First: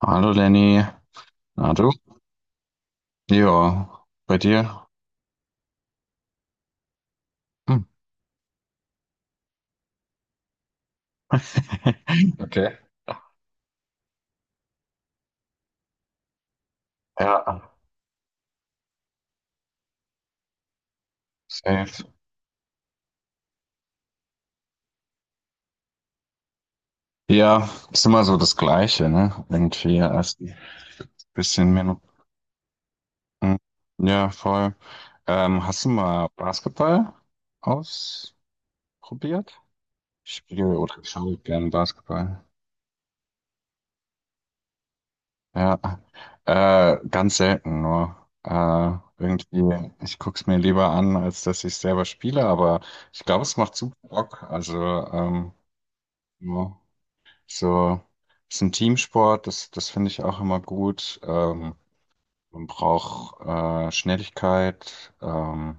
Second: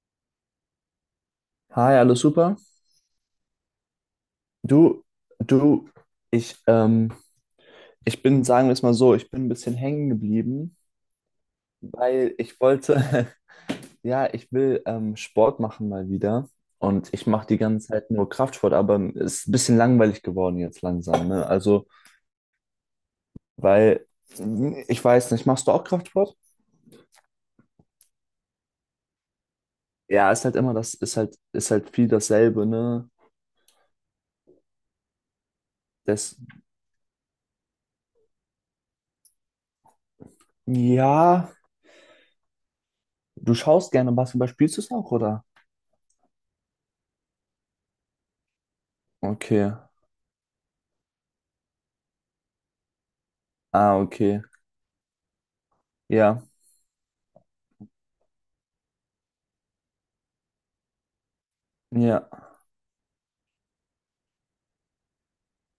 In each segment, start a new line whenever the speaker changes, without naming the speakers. Hallo Lenny, na du?
Hi, alles super?
Ja, bei dir?
Du, du, ich, ähm,
Hm.
ich bin, sagen wir es mal so, ich bin ein bisschen hängen geblieben, weil ich
Okay.
wollte, ja, ich will Sport machen mal wieder, und ich
Ja,
mache die ganze Zeit nur Kraftsport, aber es ist ein bisschen langweilig geworden jetzt langsam, ne? Also,
safe.
weil, ich weiß nicht, machst du auch Kraftsport?
Ja, ist immer so das Gleiche, ne? Irgendwie
Ja,
erst
ist
ein
halt immer das, ist halt, ist
bisschen
halt
Minuten.
viel dasselbe, ne?
Ja, voll. Hast du mal
Das,
Basketball ausprobiert? Ich spiele oder schaue
ja,
gern Basketball.
du schaust gerne Basketball, spielst du es auch, oder?
Ja, ganz selten nur.
Okay,
Irgendwie, ich guck's mir lieber an, als dass ich selber spiele, aber ich glaube, es macht super
ah, okay,
Bock. Also, ähm,
ja,
ja, so, ist ein Teamsport, das finde ich auch immer gut.
ja.
Man braucht Schnelligkeit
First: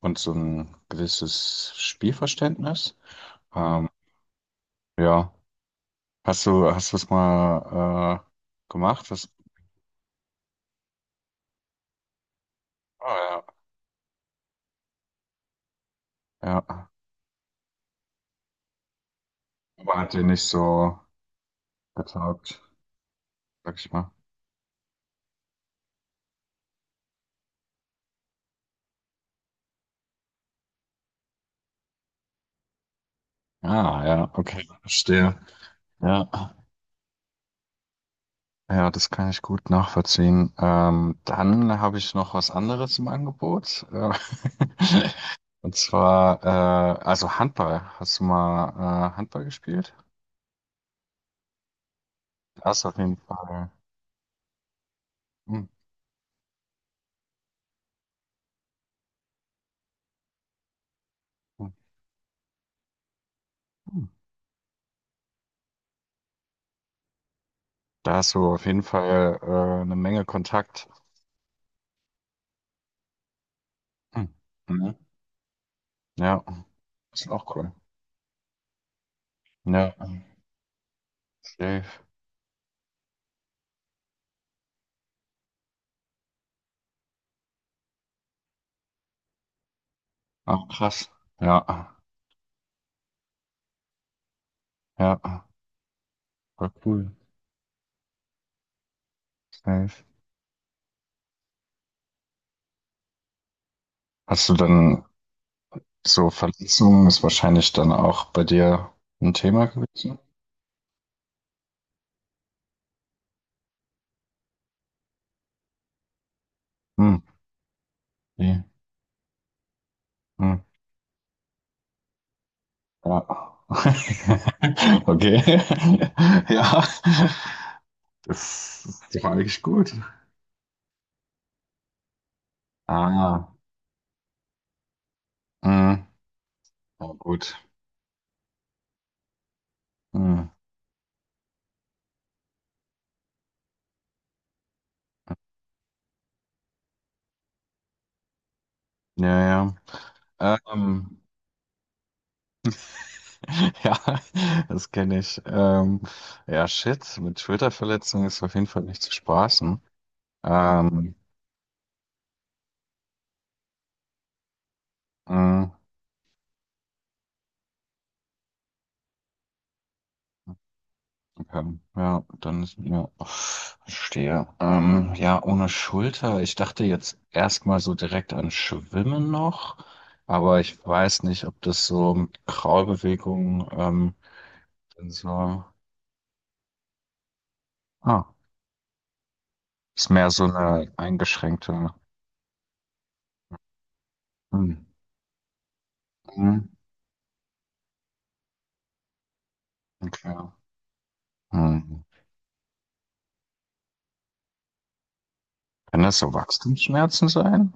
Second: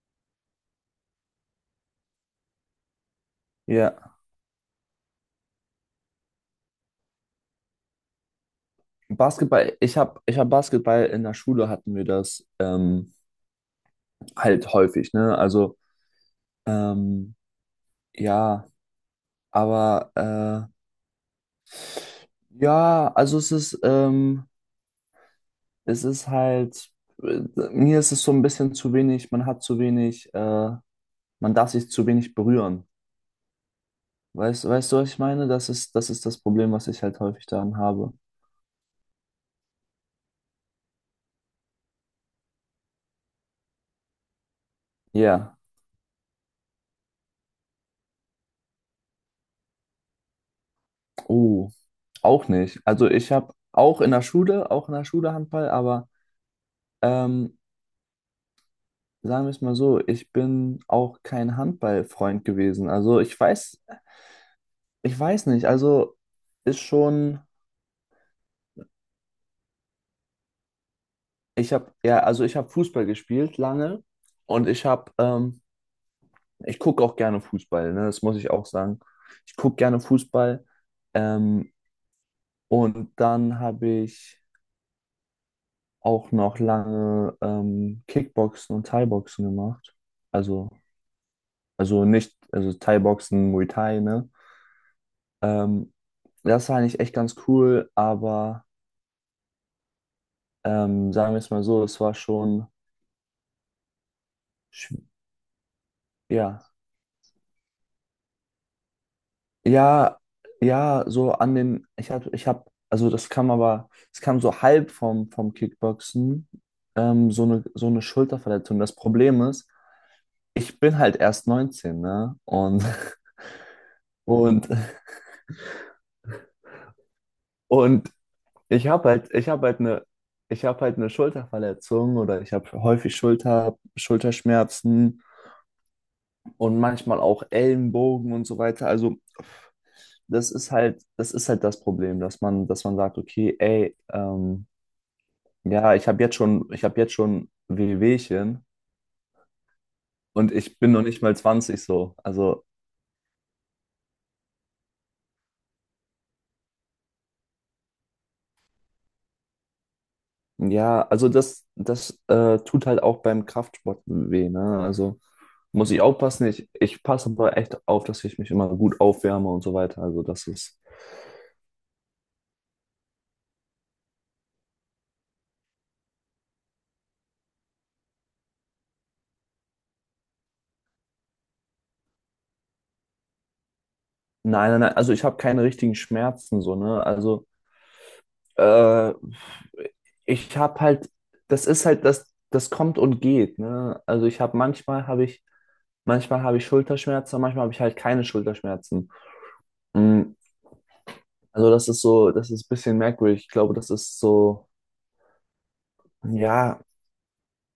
und so ein gewisses Spielverständnis. Ähm,
Ja,
ja, hast du es mal gemacht? Hast,
Basketball, ich hab Basketball, in der Schule hatten wir das
ah, ja,
halt häufig, ne? Also,
ja,
ähm, ja,
aber
aber
hat dir nicht so. Getaugt,
ja, also
sag ich mal.
es ist halt, äh, mir ist es so ein bisschen zu wenig, man hat zu wenig, man darf sich zu wenig berühren.
Ah, ja, okay,
Weißt du, was ich
verstehe.
meine? Das ist das
Ja,
Problem, was ich halt häufig daran habe.
ja, das kann ich gut nachvollziehen. Dann habe ich noch was anderes im Angebot.
Ja,
Und zwar, also Handball. Hast du mal Handball gespielt?
oh, auch
Da
nicht.
hast du auf
Also
jeden
ich habe
Fall,
auch in der Schule
hm,
Handball, aber. Ähm, Sagen wir es mal so, ich bin auch kein
hm,
Handballfreund gewesen. Also ich weiß,
hm.
ich weiß nicht. Also ist schon,
Da hast du auf jeden Fall eine Menge Kontakt.
ich habe ja, also ich habe Fußball gespielt lange,
Hm.
und
Mhm. Ja,
ich gucke auch
das ist
gerne
auch cool.
Fußball, ne? Das muss ich auch sagen. Ich gucke
Ja,
gerne Fußball. Ähm,
safe.
und dann habe ich auch noch lange Kickboxen und Thai-Boxen gemacht.
Ah,
Also,
krass. Ja,
also nicht, also Thai-Boxen, Muay Thai, ne?
ja,
Ähm,
voll
das war eigentlich
cool.
echt ganz cool, aber
Safe.
sagen wir es mal so, es war schon,
Hast du dann
schw-
so
ja,
Verletzungen, ist wahrscheinlich dann auch bei dir ein Thema gewesen.
ja, ja, so an den, also es kam so halb vom, Kickboxen,
Hm,
so eine
wie?
Schulterverletzung. Das Problem ist,
Hm,
ich bin halt erst 19, ne? Und,
ja.
und,
Okay. Ja.
und
Das
ich habe
ist doch
halt, ich
eigentlich
habe halt
gut.
eine, ich habe halt eine Schulterverletzung, oder ich habe häufig
Ah,
Schulterschmerzen
hm.
und
Oh,
manchmal auch
gut.
Ellenbogen und so weiter. Also
Hm.
das ist halt das Problem, dass man sagt, okay, ey, ja, ich habe jetzt schon Wehwehchen,
Ja, ja.
und ich bin noch nicht mal 20, so. Also
Ja, das kenne ich. Ja, shit, mit Schulterverletzung ist auf jeden Fall nicht zu spaßen.
ja,
Ähm,
also das tut halt auch beim Kraftsport weh, ne? Also
hm.
muss ich aufpassen. Ich passe aber echt auf, dass ich mich immer gut aufwärme und so weiter. Also das ist,
Ja, dann ist ja, verstehe. Ja, ohne Schulter. Ich dachte jetzt erstmal so direkt an Schwimmen noch, aber ich weiß nicht, ob das so mit Kraulbewegung
nein, nein, nein.
dann
Also ich habe keine
so.
richtigen Schmerzen so, ne? Also
Ah,
Äh,
ist mehr so
ich habe
eine
halt,
eingeschränkte.
das kommt und geht, ne? Also ich habe
Hm.
manchmal habe
Hm.
ich Schulterschmerzen, manchmal habe ich halt keine Schulterschmerzen. Mm,
Okay.
Also das
Hm.
ist so, das ist ein bisschen merkwürdig. Ich glaube, das ist so,
Kann das so
ja,
Wachstumsschmerzen sein?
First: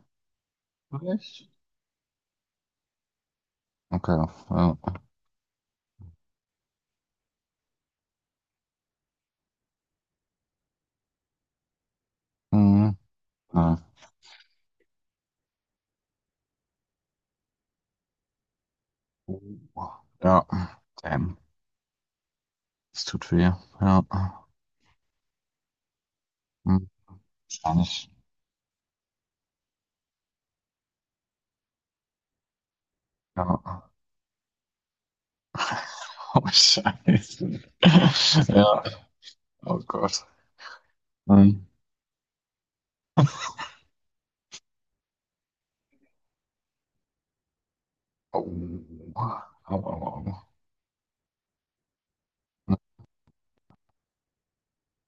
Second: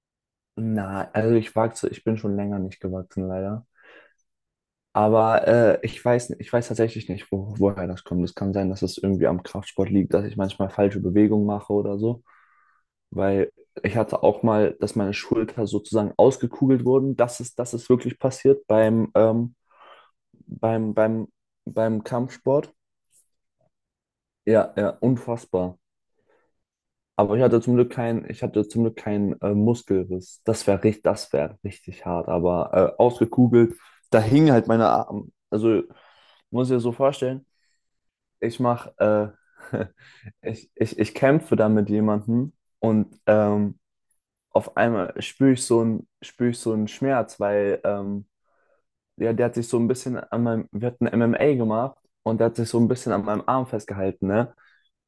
na, also
Vielleicht?
ich wachse, ich bin schon länger nicht gewachsen, leider.
Okay. Ja.
Aber ich weiß tatsächlich nicht, woher das kommt. Es kann sein, dass es irgendwie am Kraftsport liegt, dass ich manchmal falsche Bewegungen mache oder so.
Hm.
Weil
Ja.
ich hatte auch mal, dass meine Schulter sozusagen ausgekugelt wurden. Das ist wirklich passiert
Oh. Ja.
beim, beim,
Damn.
beim Kampfsport.
Es tut weh. Ja.
Ja, ja, unfassbar.
Hm.
Aber
Wahrscheinlich.
ich hatte zum Glück keinen Muskelriss. Das wäre richtig hart. Aber ausgekugelt,
Ja.
da hingen halt meine Arme. Also
Oh,
muss ich dir so vorstellen,
Scheiße.
ich
Ja,
mache,
oh
äh,
Gott.
ich kämpfe
Mhm.
da mit jemandem, und auf einmal spüre ich so einen Schmerz, weil
Au.
ja, der hat sich
Au,
so ein bisschen
au, au.
an meinem, wir hatten MMA gemacht, und der hat sich so ein bisschen an meinem Arm festgehalten, ne?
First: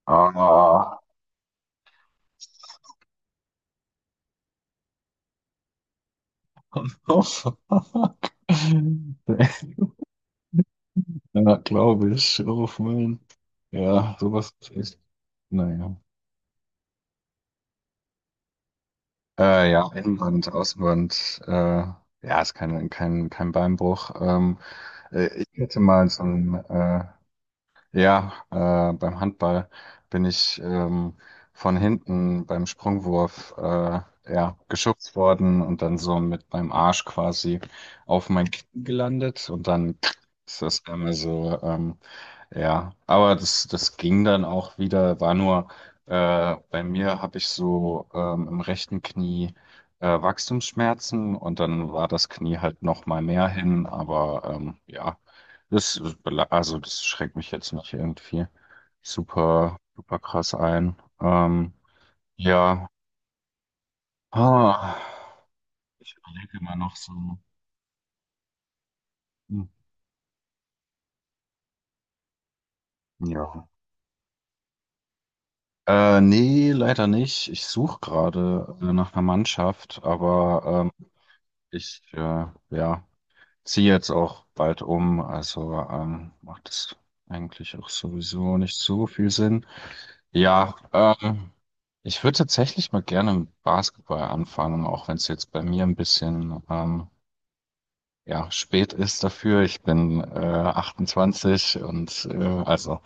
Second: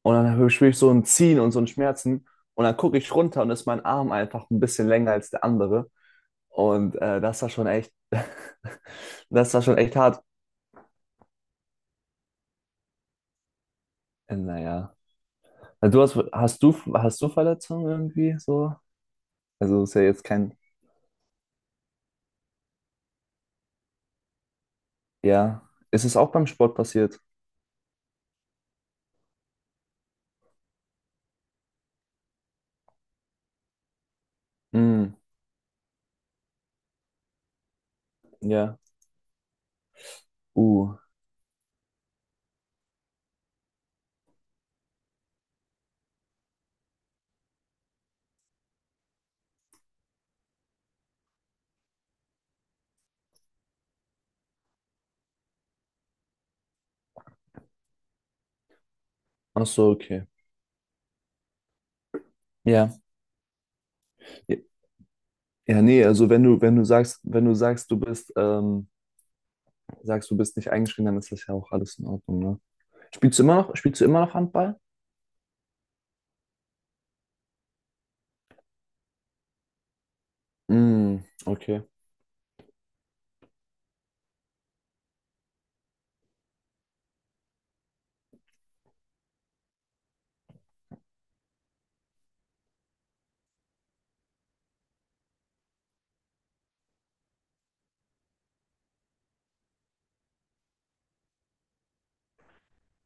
Und dann spüre ich so
Ah.
ein Ziehen und so ein Schmerzen, und dann gucke ich runter und ist mein Arm einfach ein bisschen länger als der andere. Und
Oh,
das war
fuck.
schon echt, das war schon echt hart.
Ja, glaube ich. Oh, Mann. Ja, sowas ist
Naja.
echt. Naja.
Du hast, hast du Verletzungen irgendwie so? Also
Ja,
ist ja jetzt
Innenband,
kein,
Außenband. Ja, ist kein Beinbruch. Ich
ja.
hätte
Ist
mal
es
so
auch beim
ein
Sport passiert?
ja, beim Handball bin ich von hinten beim Sprungwurf ja,
Mm,
geschubst worden und dann so mit meinem Arsch quasi auf mein
ja.
Knie gelandet und dann ist das
Uh.
einmal so ja, aber das ging dann auch wieder, war nur, bei mir habe ich so im rechten Knie Wachstumsschmerzen und dann war das Knie halt noch mal mehr hin, aber ja, das, also das schränkt mich jetzt nicht irgendwie
Ach
super,
so,
super
okay.
krass ein. Ja,
Ja. Ja,
ah,
ja, nee,
ich
also wenn
überlege
du,
immer
wenn du
noch so,
sagst, wenn du sagst,
hm,
du bist nicht eingeschränkt, dann ist das ja auch alles in Ordnung, ne? Spielst du immer
ja.
noch, spielst du immer noch Handball?
Nee, leider nicht. Ich suche gerade nach einer Mannschaft, aber
Mm, okay.
ich ja, ziehe jetzt auch bald um, also macht es eigentlich auch sowieso nicht so viel Sinn. Ja, ich würde tatsächlich mal gerne mit Basketball anfangen, auch wenn es jetzt bei mir ein bisschen ja, spät ist dafür. Ich bin 28 und also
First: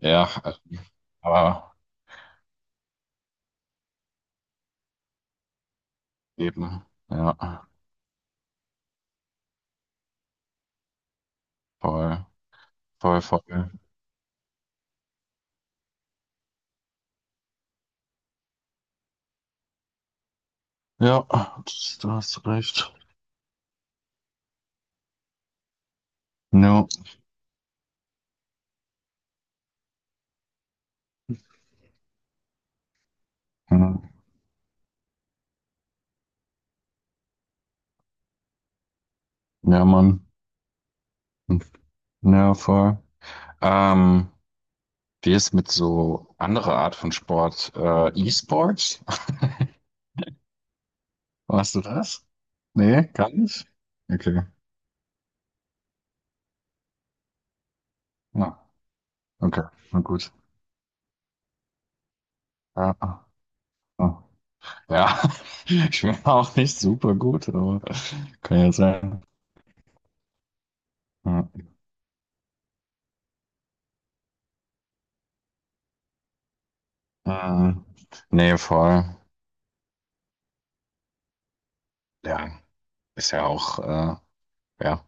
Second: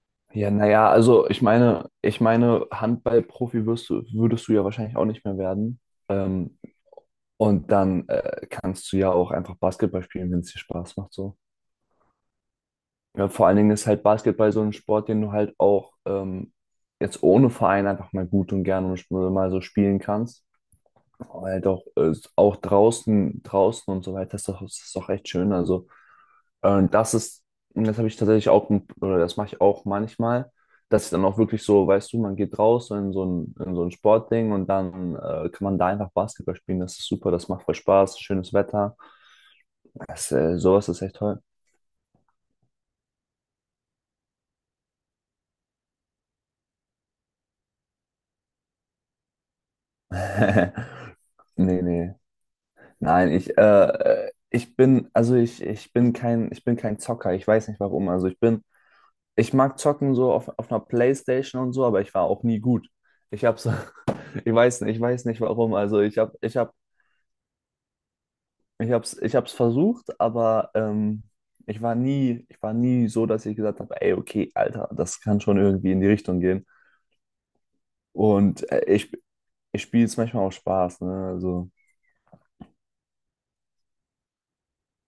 ja,
Ja, naja, also
aber
ich meine, Handballprofi wirst du, würdest du ja wahrscheinlich auch nicht mehr werden. Ähm,
eben, ja,
und dann kannst du ja auch einfach Basketball spielen, wenn es dir Spaß macht, so.
voll, voll,
Ja,
voll.
vor allen Dingen ist halt Basketball so ein Sport, den du halt auch jetzt ohne Verein einfach mal gut und gerne und mal so spielen kannst.
Ja,
Weil doch,
das, du hast
auch
recht.
draußen und so weiter ist doch, echt schön. Also, äh,
Ja,
das ist, das habe ich tatsächlich auch, oder das mache ich auch manchmal, dass ich dann auch wirklich so, weißt du, man geht raus in so ein
hm,
Sportding, und dann kann man da einfach Basketball spielen. Das ist super, das macht voll Spaß, schönes Wetter.
ja, Mann.
Sowas ist echt toll.
Ja, voll. Ähm, wie ist mit so anderer Art von Sport? E-Sports? Warst du
Nee, nee.
das? Nee, gar
Nein,
nicht? Okay.
ich bin kein Zocker. Ich weiß nicht warum. Also
Ja,
ich
okay.
mag
Na
zocken so
gut.
auf einer Playstation und so, aber ich war auch nie gut.
Ja,
Ich hab's,
ja.
ich weiß nicht, ich
Ja.
weiß nicht warum.
Ich
Also
bin
ich hab,
auch
ich hab,
nicht super gut, aber kann ja
ich hab's,
sein.
ich hab's versucht, aber
Ja.
ich war nie so, dass ich gesagt habe, ey, okay, Alter, das kann schon irgendwie in die Richtung gehen.
Ähm, nee,
Und
voll.
ich spiele es manchmal auch Spaß, ne? Also
Ja, ist ja auch, ja.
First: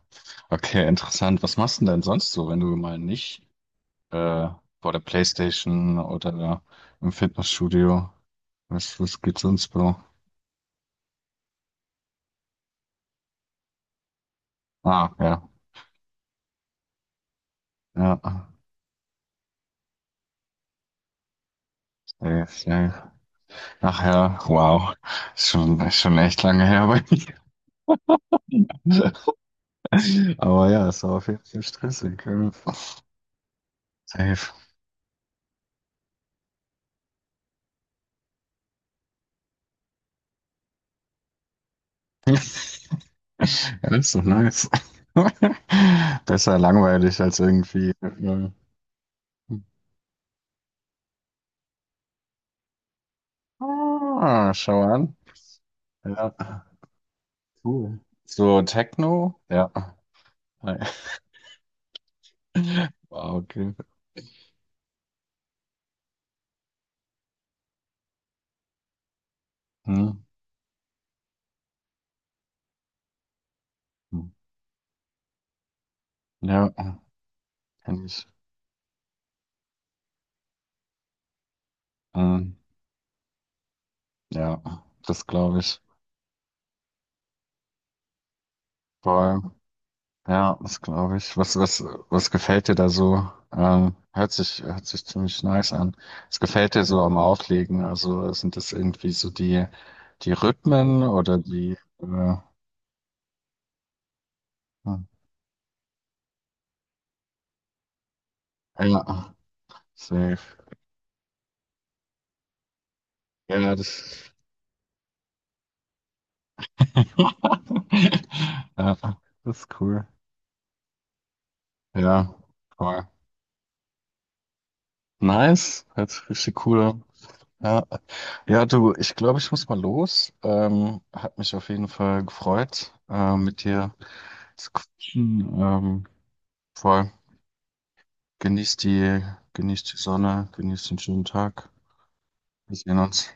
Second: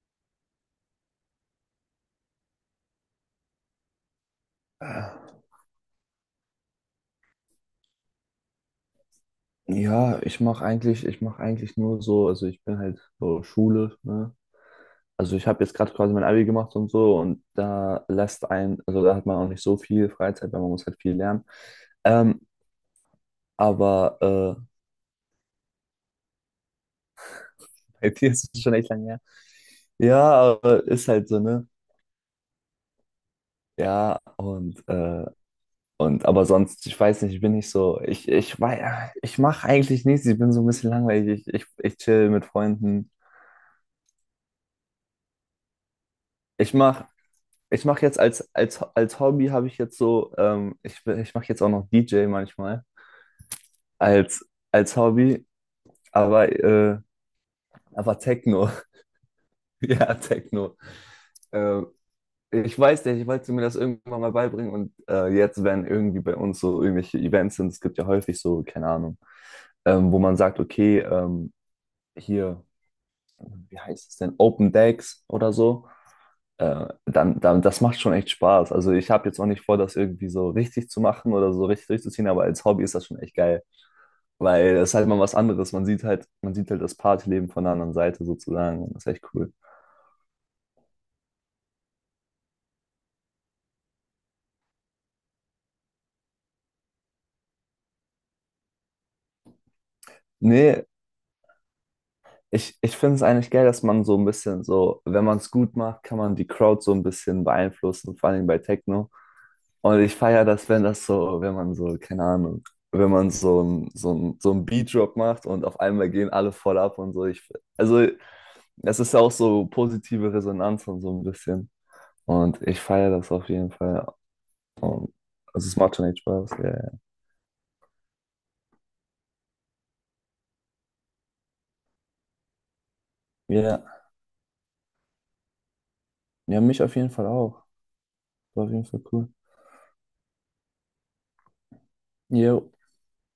Okay, interessant. Was machst du denn sonst so, wenn du mal nicht äh, vor der
äh,
PlayStation oder im Fitnessstudio. Was gibt's sonst, Bro?
ja, ich mache eigentlich nur so, also ich bin halt so Schule, ne?
Ah,
Also
ja.
ich habe jetzt gerade quasi mein Abi gemacht und so, und
Ja,
also da hat man auch nicht so viel Freizeit, weil man muss halt viel lernen. Ähm,
safe. Ach
aber
ja, wow. Ist schon echt lange her bei
bei dir ist es schon echt lange
mir.
her. Ja,
Aber
aber
ja, es
ist
war
halt
auf
so,
jeden Fall
ne?
stressig. Ja.
Ja,
Safe.
und aber sonst, ich weiß nicht, ich bin nicht so, ich weiß, ich mache eigentlich nichts, ich bin so ein bisschen langweilig, ich chill mit Freunden.
Ja, das ist doch nice. Besser
Ich mach,
langweilig als
ich
irgendwie.
mach jetzt als,
Äh,
als, als Hobby habe ich jetzt so, ich mache jetzt auch noch DJ manchmal als,
ah, schau
als
an.
Hobby.
Ja,
Aber, äh,
cool.
aber
So,
Techno.
Techno? Ja.
Ja,
Hi.
Techno. Äh, ich weiß nicht, ich
Wow,
wollte mir
okay.
das irgendwann mal beibringen, und jetzt, wenn irgendwie bei uns so irgendwelche Events sind, es gibt ja häufig so, keine Ahnung,
Hm,
wo man sagt, okay, hier, wie heißt es
hm.
denn, Open Decks oder so,
Ja,
das macht
kenn
schon
ich.
echt Spaß. Also ich habe jetzt auch nicht vor, das irgendwie so richtig zu machen oder so richtig durchzuziehen, aber
Ähm,
als Hobby ist das schon echt geil,
ja,
weil es ist halt mal
das
was
glaube
anderes.
ich.
Man sieht halt das Partyleben von der anderen Seite sozusagen, und das ist echt
Voll.
cool.
Ja, das glaube ich. Was gefällt dir da so? Ähm, hört sich ziemlich nice an. Was gefällt dir so am Auflegen? Also sind das irgendwie so die
Nee,
Rhythmen oder die, äh,
ich finde es eigentlich geil, dass man so ein bisschen
hm,
so, wenn man es gut macht, kann man die Crowd so ein bisschen beeinflussen, vor allem bei Techno.
ja,
Und ich
safe.
feiere das, wenn das so, wenn man so, keine Ahnung, wenn man so
Ja,
ein, so
das,
ein, so ein Beat-Drop macht und auf einmal gehen alle voll ab und so. Also,
ja,
es ist
das
ja auch so
ist cool.
positive Resonanz und so ein bisschen.
Ja,
Und ich
voll.
feiere das auf jeden Fall. Also, es
Nice.
macht schon
Hört
echt
sich
Spaß.
richtig
Ja,
cool
ja.
an. Ja, ja, du, ich glaube, ich muss mal los. Hat mich auf jeden Fall gefreut,
Ja,
mit
ja,
dir zu quatschen.
ja, mich auf jeden
Voll.
Fall auch. War auf
Genieß
jeden Fall
die,
cool.
genieß die Sonne, genieß den schönen Tag.
Jo.
Wir sehen uns.